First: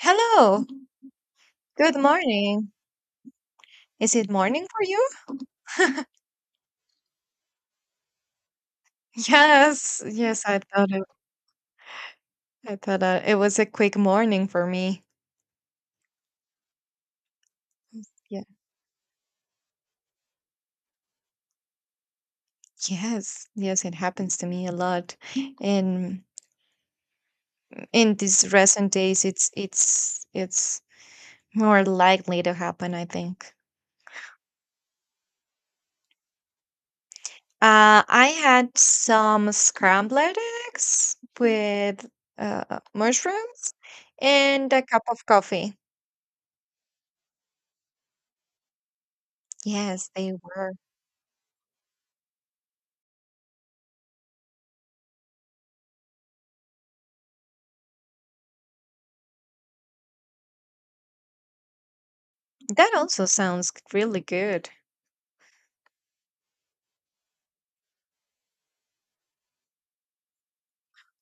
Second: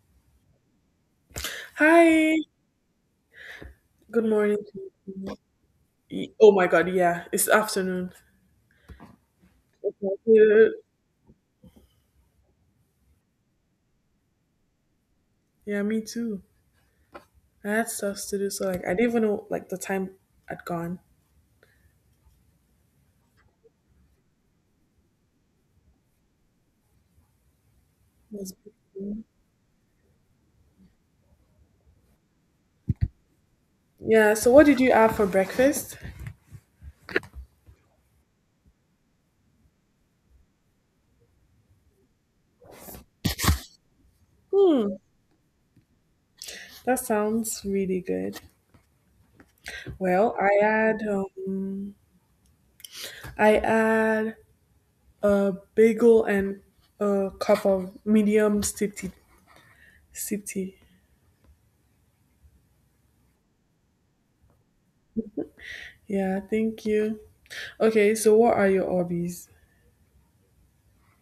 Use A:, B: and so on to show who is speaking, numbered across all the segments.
A: Hello, good
B: Hi,
A: morning. Is
B: good
A: it
B: morning
A: morning
B: to
A: for you?
B: you. Oh my god, yeah, it's afternoon.
A: Yes,
B: Okay.
A: I thought it was a quick morning for me.
B: Yeah, me too. I had stuff to
A: Yeah.
B: do, so like I didn't even know like the time had gone.
A: Yes, it happens to me a lot. And in these
B: That's
A: recent
B: beautiful.
A: days, it's more likely to happen, I think.
B: Yeah, so what did you have for breakfast?
A: I had some scrambled eggs with uh, mushrooms and a
B: Hmm,
A: cup of coffee.
B: that sounds really good.
A: Yes, they
B: Well,
A: were.
B: I had a bagel and a cup of medium sip tea. Sip tea.
A: That also sounds really good.
B: Yeah, thank you. Okay, so what are your hobbies?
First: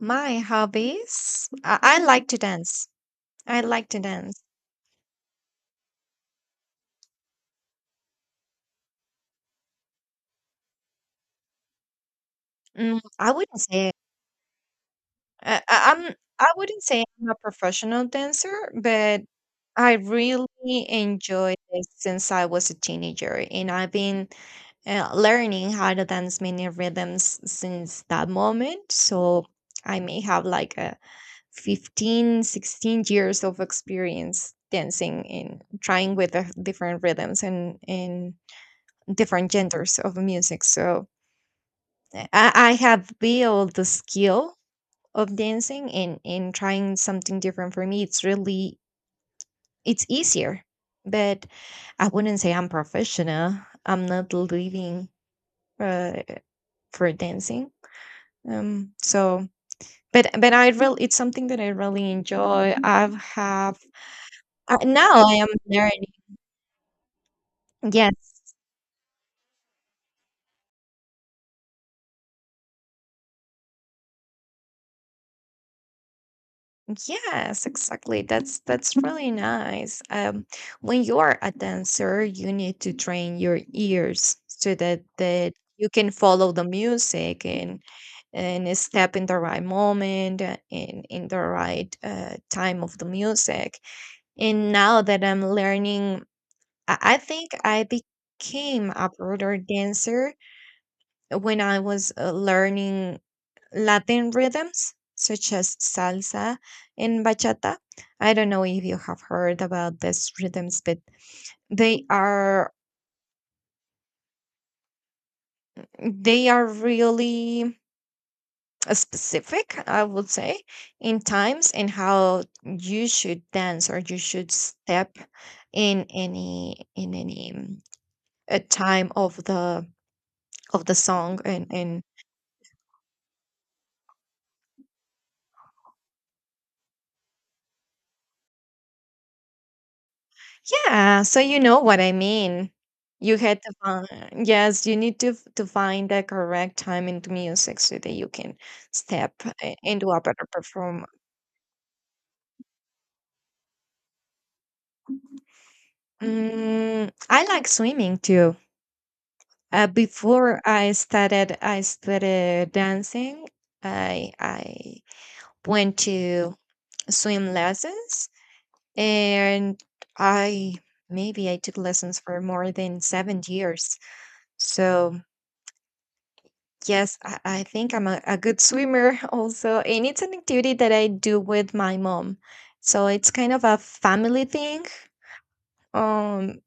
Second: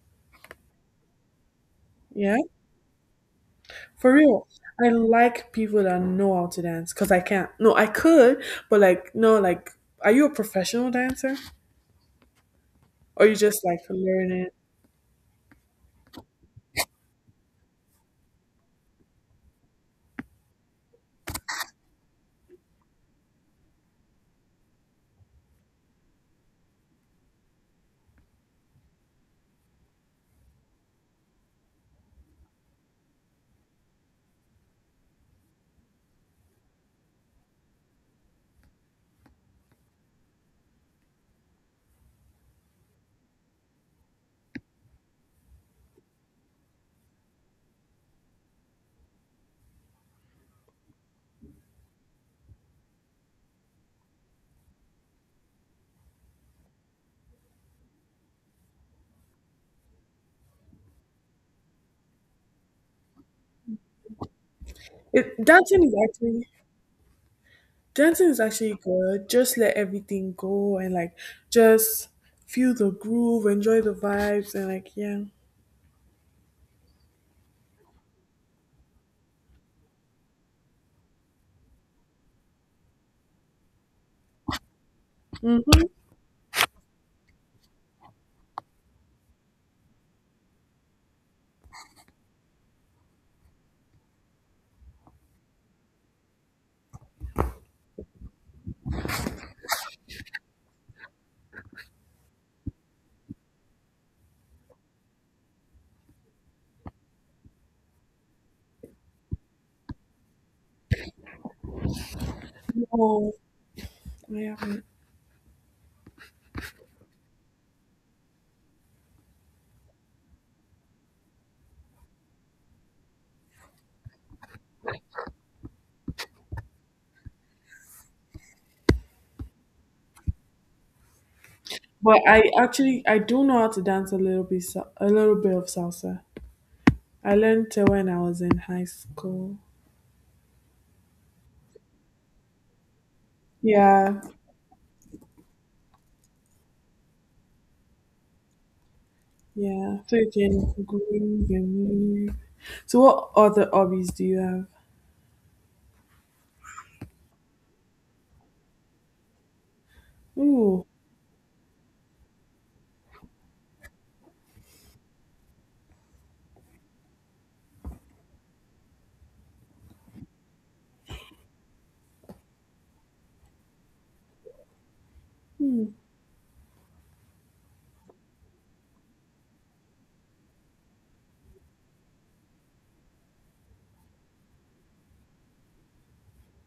A: My hobbies? I like
B: Yeah?
A: to dance. I like to
B: For
A: dance.
B: real. I like people that know how to dance because I can't. No, I could, but like, no, like, are you a professional dancer
A: Mm,
B: or
A: I
B: you
A: wouldn't
B: just like
A: say
B: learning?
A: I- I'm. I wouldn't say I'm a professional dancer, but I really enjoy it since I was a teenager, and I've been learning how to dance many rhythms since that moment. So I may have like a 15, 16 years of experience dancing and trying with the different rhythms and different genders of music. So I have built the skill of dancing and trying something different for me. It's easier. But I wouldn't say I'm professional. I'm not living uh, for dancing. Um so but I really it's something that I really enjoy. I've have Now I
B: It
A: am
B: Dancing is
A: learning.
B: actually dancing is
A: Yes.
B: actually good. Just let everything go and like just feel the groove, enjoy the vibes, and like yeah.
A: Yes, exactly. That's really nice. When you are a dancer, you need to train your ears so that
B: Hmm.
A: you can follow the music and step in the right moment and in the right time of the music. And now that I'm learning, I think I became a broader dancer when I was learning Latin rhythms such as salsa and bachata. I don't know if you have heard about these rhythms, but they are
B: No, I haven't.
A: they are really specific, I would say, in times and how you should dance or you should step in any time of the song and
B: But I actually I do know how to dance a little bit of salsa. I learned it when I was in high school.
A: Yeah, so you know what I mean. You had to
B: Yeah,
A: find, yes, you need to to find the correct time into music so that you can step
B: yeah,
A: into
B: so
A: a
B: you
A: better
B: can
A: performance.
B: groom and move. So what other hobbies do you have?
A: Mm, I like swimming too.
B: Ooh,
A: I started dancing. I went to swim lessons, and I maybe I took lessons for more than 7 years. So yes, I think I'm a good swimmer also. And it's an activity that I do with my mom. So it's kind of a family thing. Um,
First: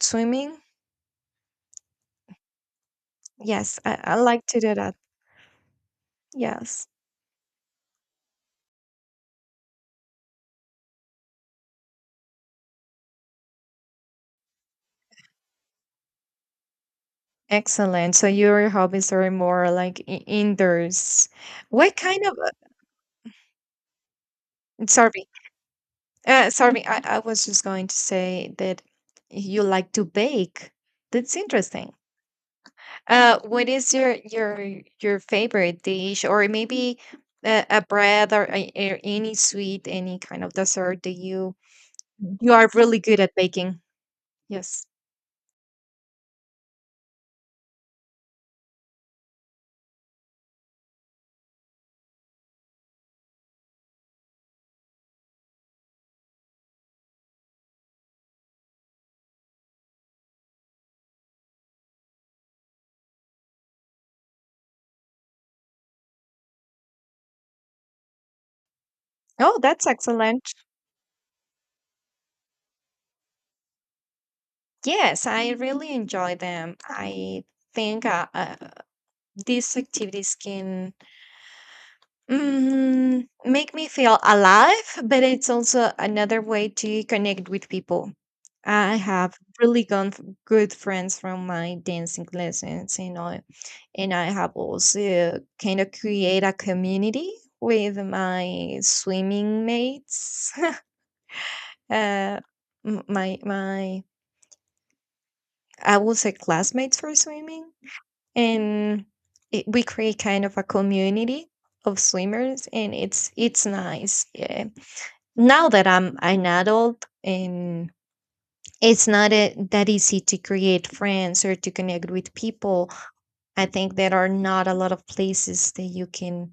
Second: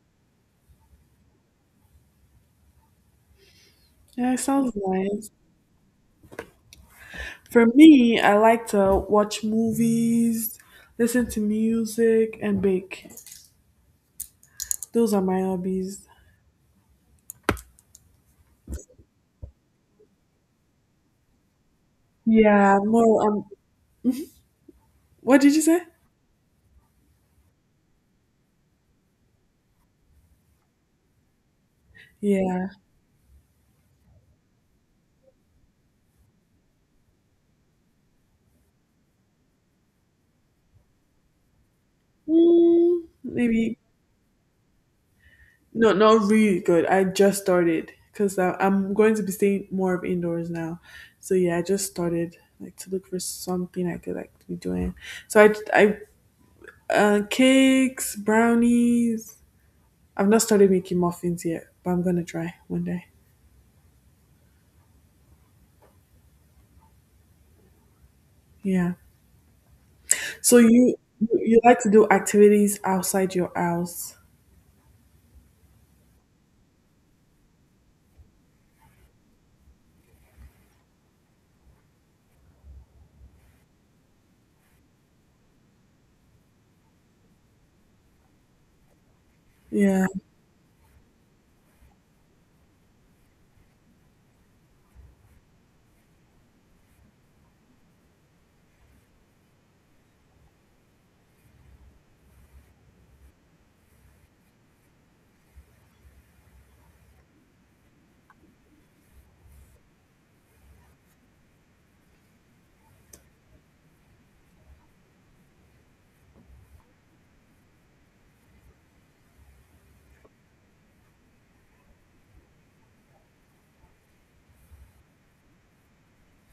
A: Swimming. Yes, I
B: yeah, it
A: like to
B: sounds
A: do that.
B: nice.
A: Yes.
B: For me, I like to watch movies, listen to music, and bake. Those are my hobbies.
A: Excellent. So your hobbies are more like indoors. What kind of,
B: Yeah, more
A: sorry,
B: what did you say?
A: Sorry, I was just going to say that you like to bake. That's interesting.
B: Yeah.
A: What is your your favorite dish, or maybe a bread or any sweet, any kind of dessert that you Mhm. you are really
B: Mm,
A: good at
B: maybe
A: baking? Yes.
B: no, not really good. I just started because I'm going to be staying more of indoors now. So yeah, I just started like to look for something I could like be doing. So I cakes, brownies. I've not started making muffins yet, but I'm gonna try one day. Yeah.
A: Oh, that's excellent.
B: So you like to do activities outside your house?
A: Yes, I really enjoy them. I think these activities can Mm, make me feel alive, but it's also another way to connect with people. I have really
B: Yeah.
A: good friends from my dancing lessons, and I have also kind of create a community with my swimming mates. uh, my I will say classmates for swimming, and it, we create kind of a community of swimmers, and it's nice. Yeah. Now that I'm an adult, it's not that easy to create friends or to connect with people. I think there are not a lot of places that you can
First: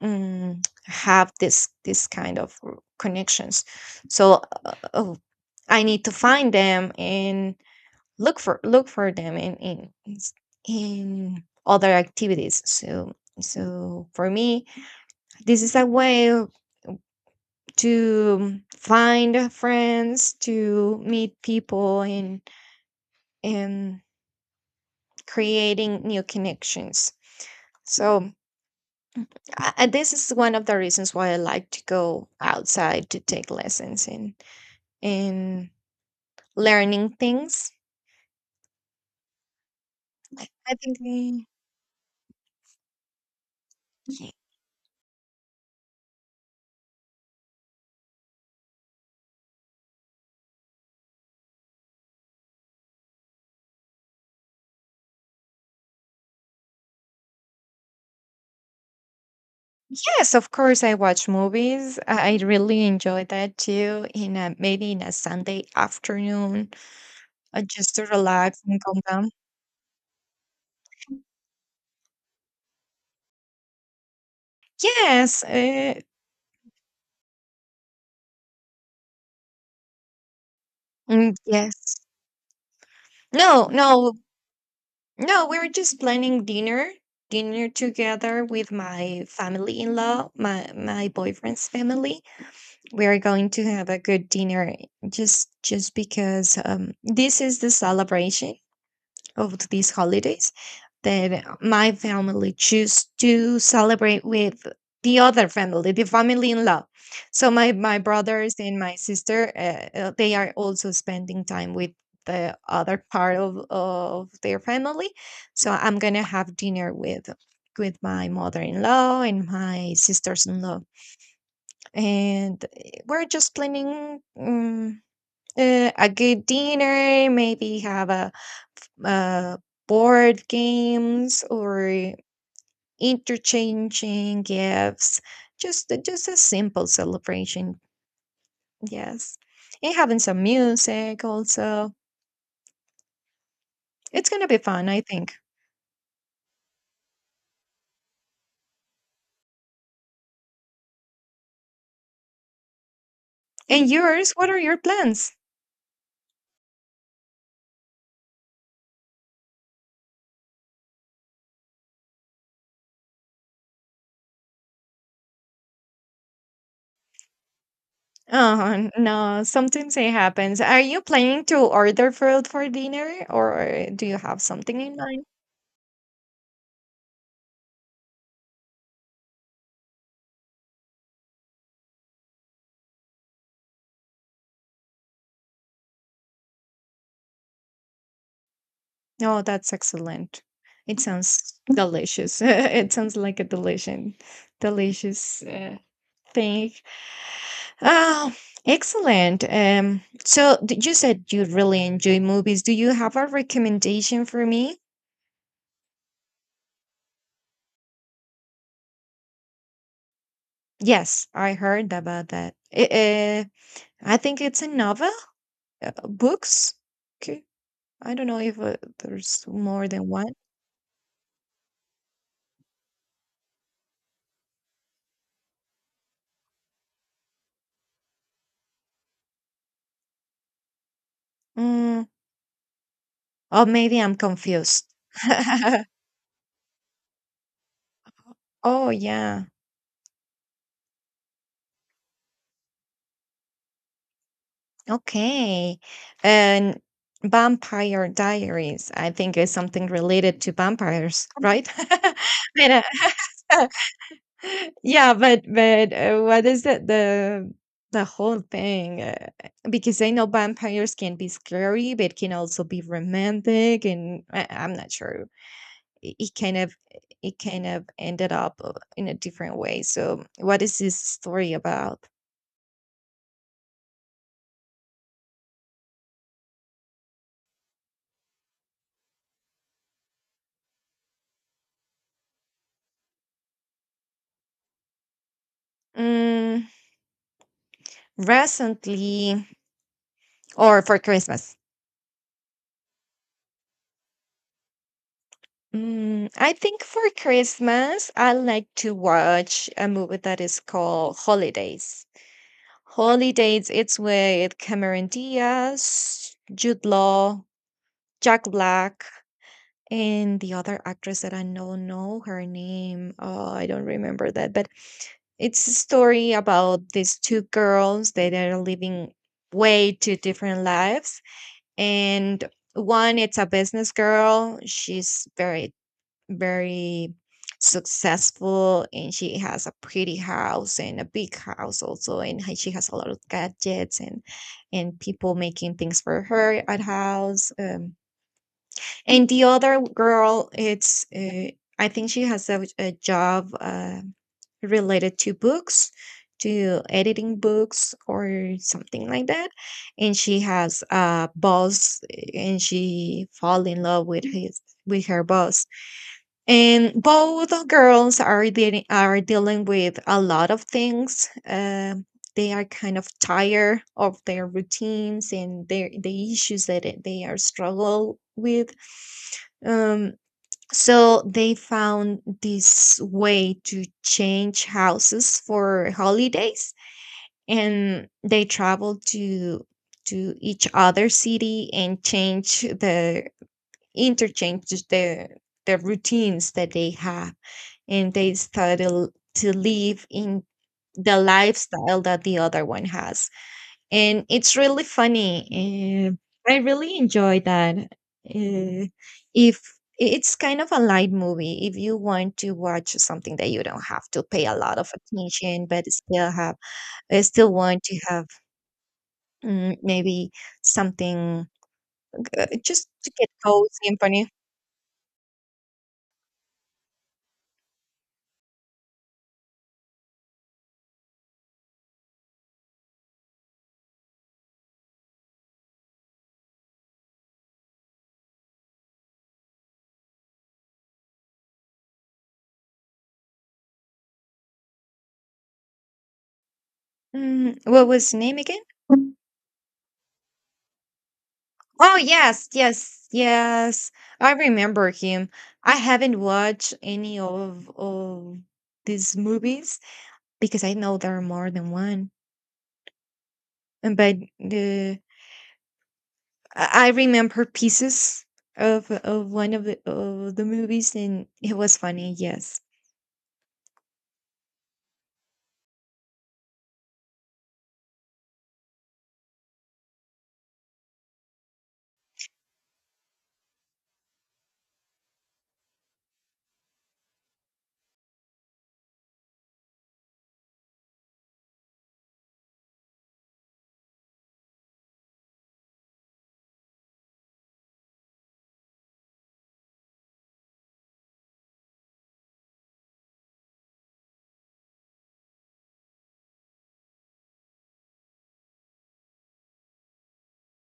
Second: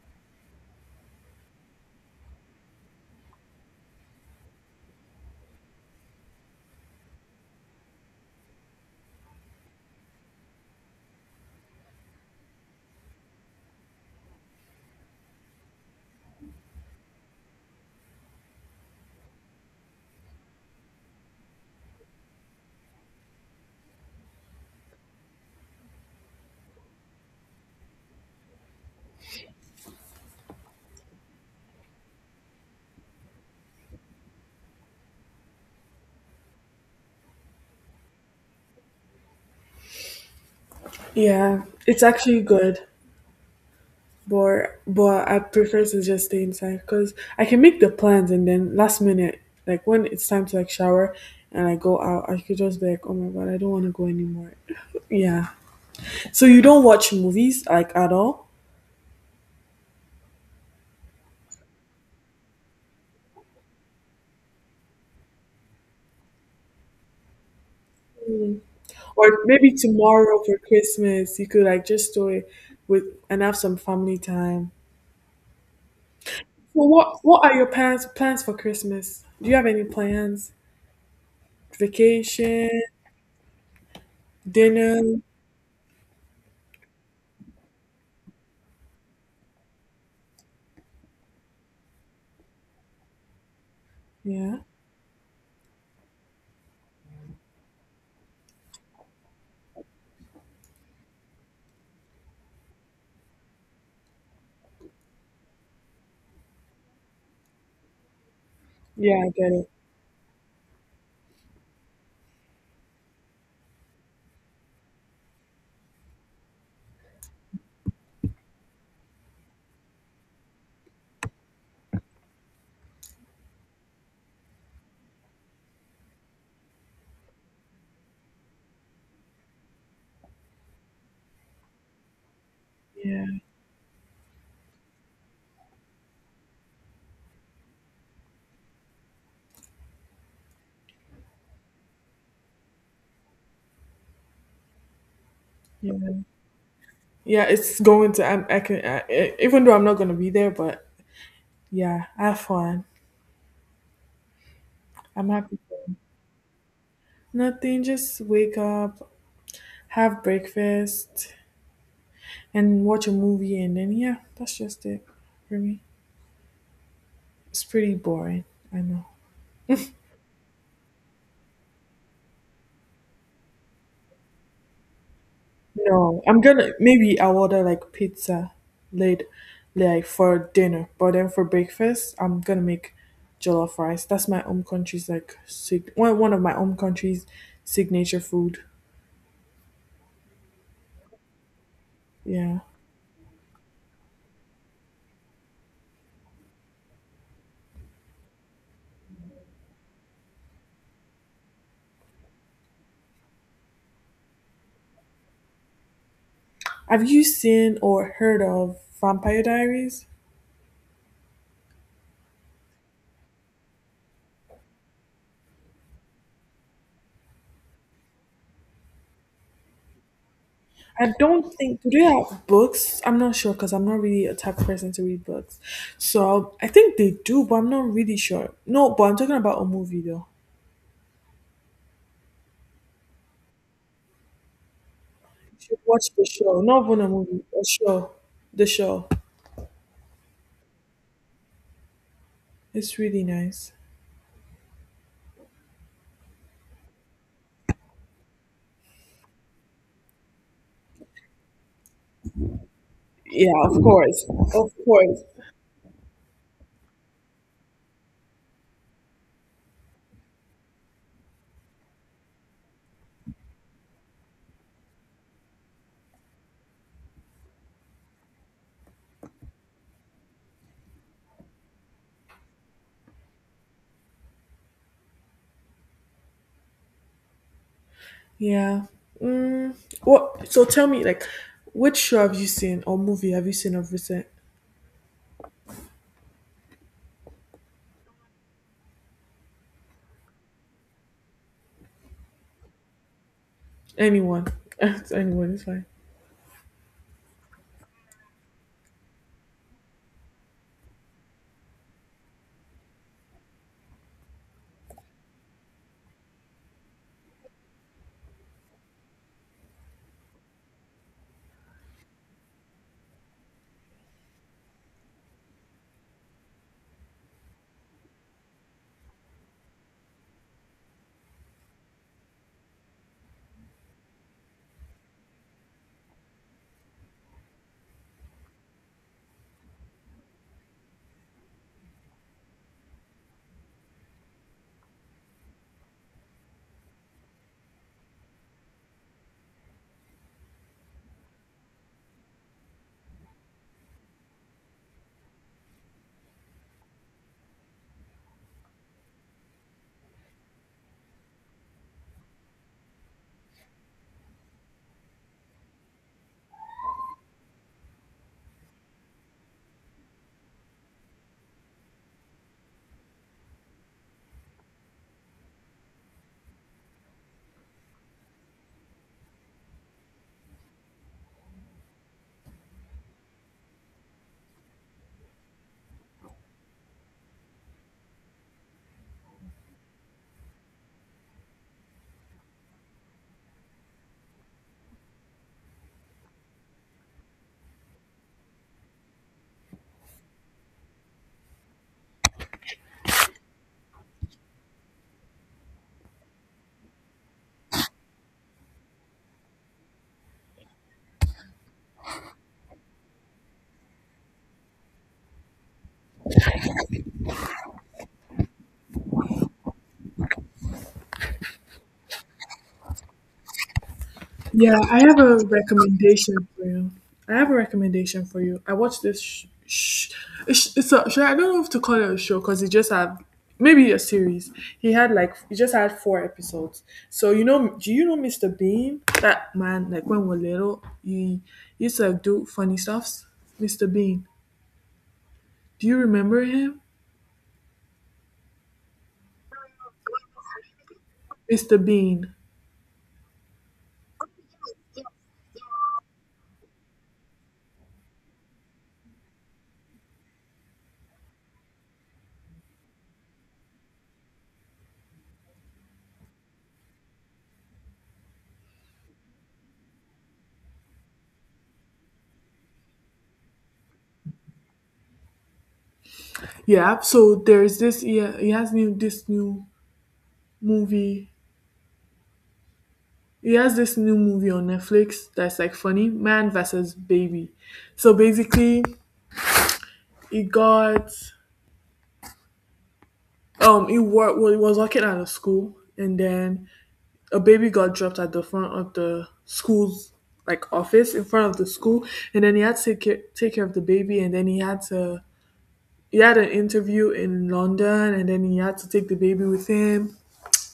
A: have this kind of connections. So uh, oh, I need to find them and look for them s- in other activities. So for me, this is a way to find friends, to meet people and creating new connections. So this is one of the reasons why I like to go outside to take lessons and in learning things. I think mm,
B: Yeah. It's actually good.
A: ye-
B: But I prefer to just stay inside because I can make the plans and then last minute, like when it's time to like shower and I go out, I could just be like, oh my god, I don't want to go anymore. Yeah. So you don't watch movies like at all,
A: Yes, of course I watch movies. I really enjoy that too in a maybe in a Sunday afternoon just to relax and calm down.
B: or maybe tomorrow for Christmas you could like just do it with and have some family time.
A: Yes, uh,
B: So what are your plans for Christmas? Do you have any plans?
A: mm, yes.
B: Vacation,
A: No, no,
B: dinner?
A: no, we were just planning dinner, dinner together with my family in law, my boyfriend's family. We are going to have a good
B: Yeah.
A: dinner just because this is the celebration of these holidays that my family choose to celebrate with the other family, the family in law. So my brothers and my
B: Yeah, I
A: sister,
B: get it.
A: they are also spending time with the other part of their family. So I'm gonna have dinner with my mother-in-law and my sisters-in-law, and we're just planning a good dinner. Maybe have a uh, board games or
B: Yeah.
A: interchanging gifts, just a simple celebration, yes, and having some music also. It's gonna be fun, I think.
B: Yeah. Yeah, it's going to. I can. I, even though I'm not gonna be there, but yeah, have fun.
A: And yours, what are your
B: I'm
A: plans?
B: happy for you. Nothing. Just wake up, have breakfast, and watch a movie, and then yeah, that's just it for me. It's pretty boring. I
A: Oh
B: know.
A: no, sometimes it happens. Are you planning to order food for dinner or do you have something in mind?
B: No, I'm gonna maybe I'll order like pizza late, like for dinner. But then for breakfast, I'm gonna make jollof rice. That's my home country's like one of my home country's signature food.
A: No, that's excellent. It sounds delicious.
B: Yeah.
A: It sounds like a delicious thing. Ah, excellent. You said you really enjoy movies. Do you have a recommendation for me?
B: Have you seen or heard of Vampire Diaries?
A: Yes, I heard about that. I think it's a novel, books. Okay, I don't know if there's more than one.
B: I don't think, do they have books? I'm not sure because I'm not really a type of person to read books. So I think they do, but I'm not really sure. No, but I'm talking about a movie though.
A: Mm, or maybe I'm confused.
B: You should watch the show, not even a movie, a show. The
A: Oh
B: show.
A: yeah.
B: It's really nice.
A: Okay. And Vampire Diaries, I think is something related to vampires, right? But,
B: Yeah,
A: uh,
B: of course, of
A: Yeah,
B: course.
A: but what is it the whole thing? Because I know vampires can be scary, but can also be romantic, and I'm not sure. It, it kind of it kind of ended up in a different way. So, what is this story about?
B: Yeah. Mm, what? So tell me, like, which show have you seen or movie have you seen of recent?
A: Mm, recently, or for Christmas?
B: Anyone? Anyone is fine.
A: Mm, I think for Christmas, I like to watch a movie that is called Holidays. Holly dates its way at Cameron Diaz, Jude Law, Jack Black, and the other actress that I don't know her name. Oh, I don't remember that, but it's a story about these two girls that are living way two different lives. And one, it's a business girl. She's very successful and she has a pretty house and a big house also and she has a lot of gadgets and people making things for her at house, and the other girl it's I think she has a job related to books, to editing books or something like that, and she has a boss and she fall in love with his with her boss, and both girls are dealing with a lot of things. They are kind of tired of their routines and the issues that they are struggle with. Um, so they found this way to change houses for holidays, and they travel to each other city and change the, interchange the routines that they have, and they started to live in the lifestyle that the other one has. And it's really funny. I really enjoy that. Uh, if It's kind of a light movie, if you want to watch something that you don't have to pay a lot of attention, but still have, still want to have maybe something just to get cozy and funny.
B: Yeah, I have a recommendation for you. I have a recommendation for you. I watched this. It's a, should I don't know if to call it a show because it just had maybe a series. He had like he just had four episodes. So you know, do you know Mr. Bean? That man, like when we we're little, he used to like do funny stuffs. Mr. Bean, do you remember him?
A: Mm, what was the name again?
B: Mr.
A: Oh
B: Bean.
A: yes. I remember him. I haven't watched any of these movies because I know there are more than one. And But the I remember pieces of one of the movies, and it was funny. Yes.
B: Yeah. So there's this. Yeah, movie he has this new movie on Netflix that's like funny, Man versus Baby. So basically, he got he worked well, he was working at a school, and then a baby got dropped at the front of the school's like office in front of the school, and then he had to take care of the baby, and then he had an interview in London, and then he had to take the baby with him.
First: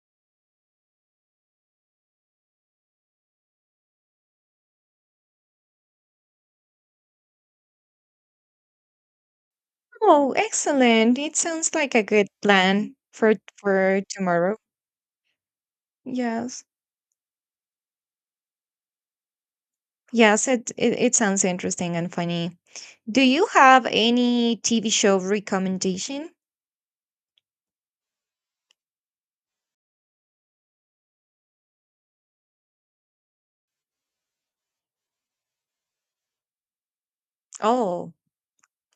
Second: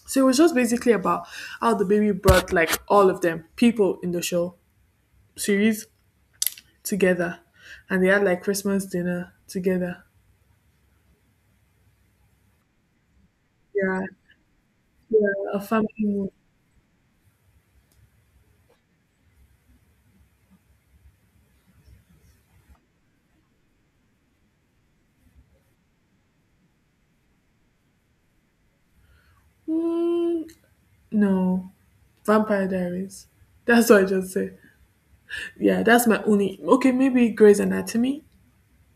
B: So it was just basically about how the baby brought like all of them people in the show series together, and they had like Christmas dinner together.
A: Oh, excellent! It sounds like a good plan
B: Yeah,
A: for tomorrow.
B: yeah, a family meal.
A: Yes, yes. It sounds interesting and funny. Do you have any TV show recommendation?
B: Mm, no, Vampire Diaries. That's what I just said. Yeah, that's my only. Okay, maybe Grey's
A: Oh,
B: Anatomy.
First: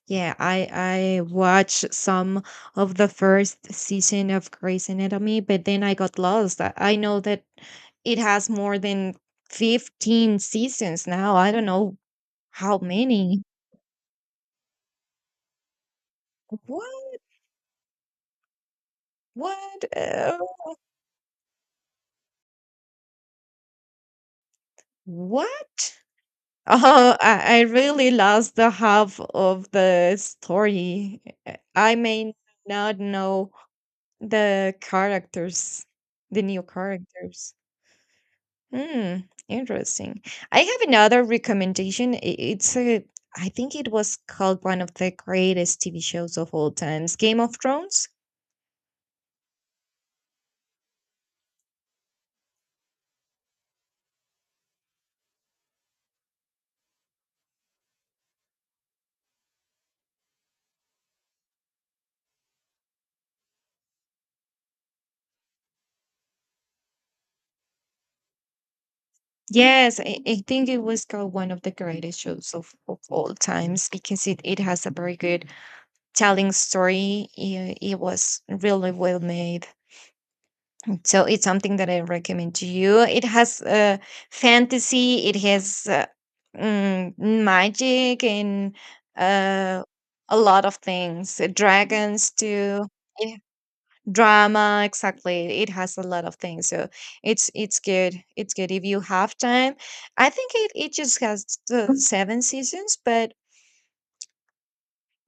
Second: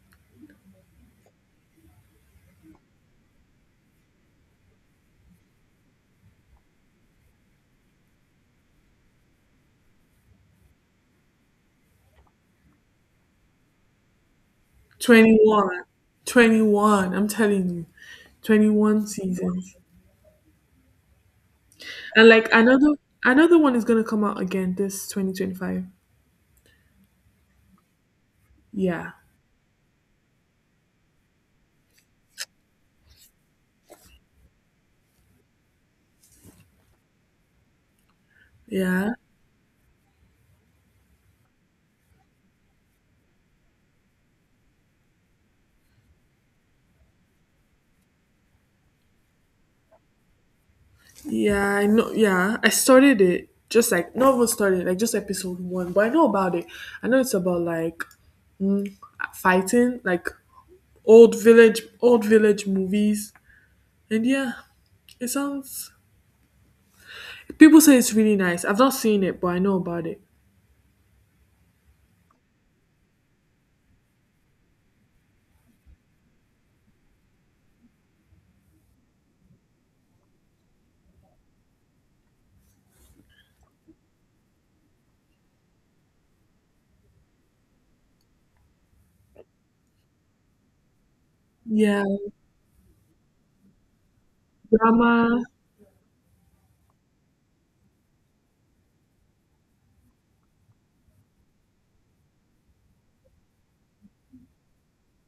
A: yeah, I watched some of the first season of Grey's Anatomy, but then I got lost. I know that it has more than 15 seasons now. I don't know how many.
B: 21. 21.
A: What?
B: I'm telling you. 21 seasons.
A: What?
B: And like another one is going to come out again this 2025.
A: What? Oh, I really lost the
B: Yeah.
A: half of the story. I may not know the characters, the new characters.
B: Yeah.
A: Hmm, interesting. I have another recommendation. I think it was called one of the greatest TV shows of all times, Game of Thrones.
B: Yeah, I know. Yeah, I started it. Just like not even started, like just episode one. But I know about it. I know it's about like mm, fighting, like old village movies, and yeah, it sounds. People say it's really nice. I've not seen it, but I know
A: Yes,
B: about it.
A: I think it was called one of the greatest shows of all times because it has a very good telling story. It was really well made. So it's something that I recommend to you. It has fantasy, it has magic, and uh, a lot of things. Uh,
B: Yeah,
A: Dragons too. Yeah. Drama,
B: drama.
A: exactly. It has a lot of things. So it's good. It's good if you have time. I think it just has the seven seasons, but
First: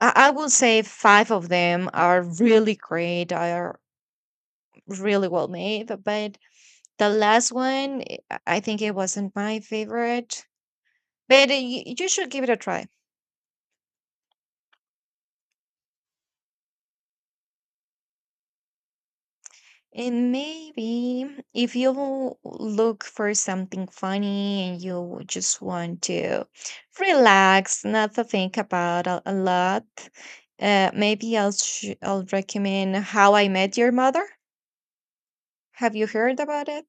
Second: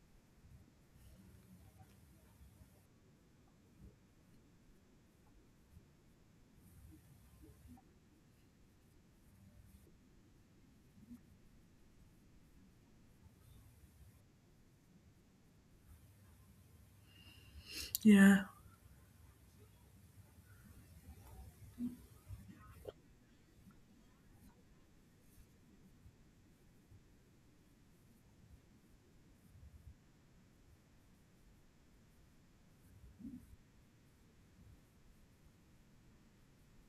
A: I will say five of them are really great. Are really well made, but the last one, I think it wasn't my favorite, but you should give it a try.
B: Yeah.
A: And maybe if you look for something funny and you just want to relax, not to think about a lot, I'll recommend How I Met Your Mother. Have you heard about it?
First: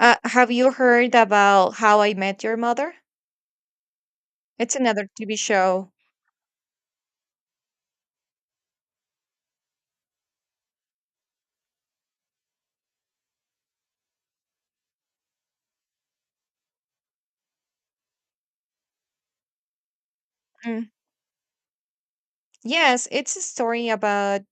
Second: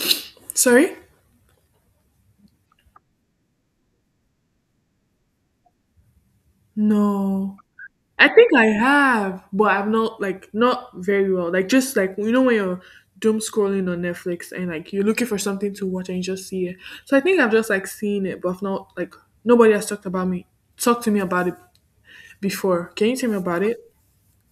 A: Have you
B: Sorry.
A: heard about How I Met Your Mother? It's another TV show.
B: No. I think I have, but I'm not like not very well. Like just like you know when you're doom scrolling on Netflix and like you're looking for something to watch and you just see it. So I think I've just like seen it, but I've not like nobody has talked about me
A: Mm.
B: talked to me about it before.
A: Yes,
B: Can you tell me
A: it's a
B: about it?
A: story about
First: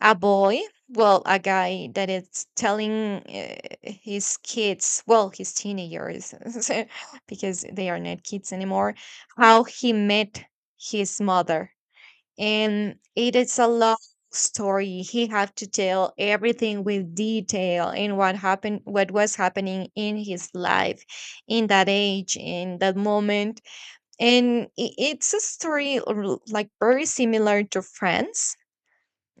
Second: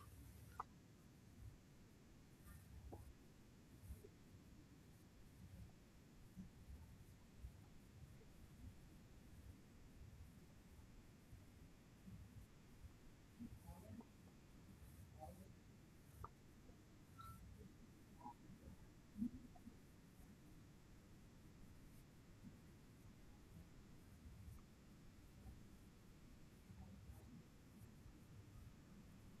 A: a boy? Well, a guy that is telling uh, his kids, well, his teenagers, because they are not kids anymore, how he met his mother. And it is a long story. He had to tell everything with detail and what happened, what was happening in his life in that age, in that moment. And it's a story like very similar to Friends,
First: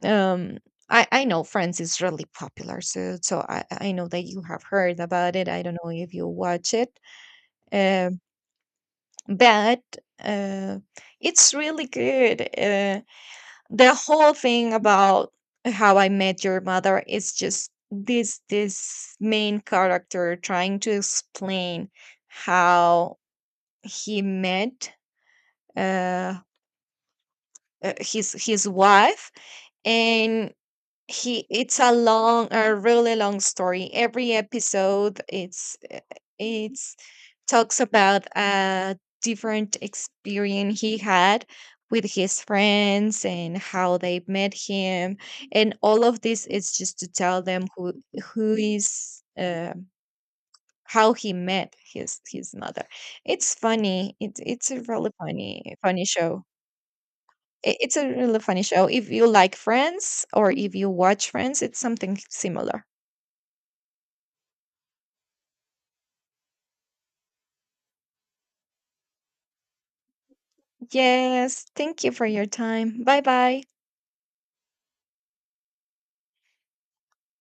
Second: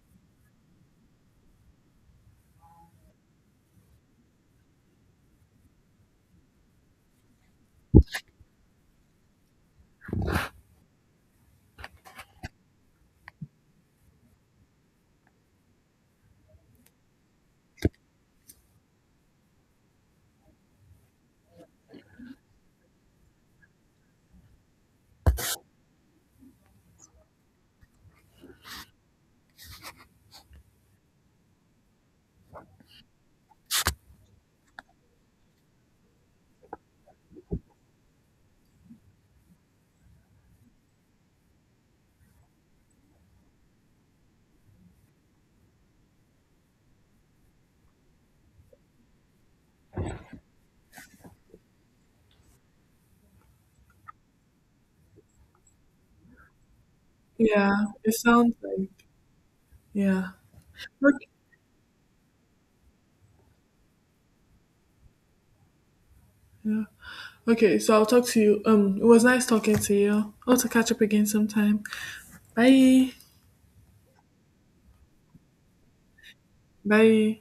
A: um, I know Friends is really popular, so I know that you have heard about it. I don't know if you watch it, um, but uh, it's really good. The whole thing about How I Met Your Mother is just this main character trying to explain how he met uh, his his wife, and he it's a long, a really long story. Every episode it's talks about a different experience he had with his friends and how they met him, and all of this is just to tell them who is how he met his mother. It's funny, it's a really funny show.
B: Yeah,
A: It's a
B: it
A: really
B: sounds
A: funny show.
B: like
A: If you like Friends
B: yeah.
A: or if you
B: Okay,
A: watch Friends, it's something similar.
B: yeah. Okay, so I'll talk to you. It was nice talking to you. I'll have to catch up again
A: Yes,
B: sometime.
A: thank you for your time.
B: Bye.
A: Bye bye.
B: Bye.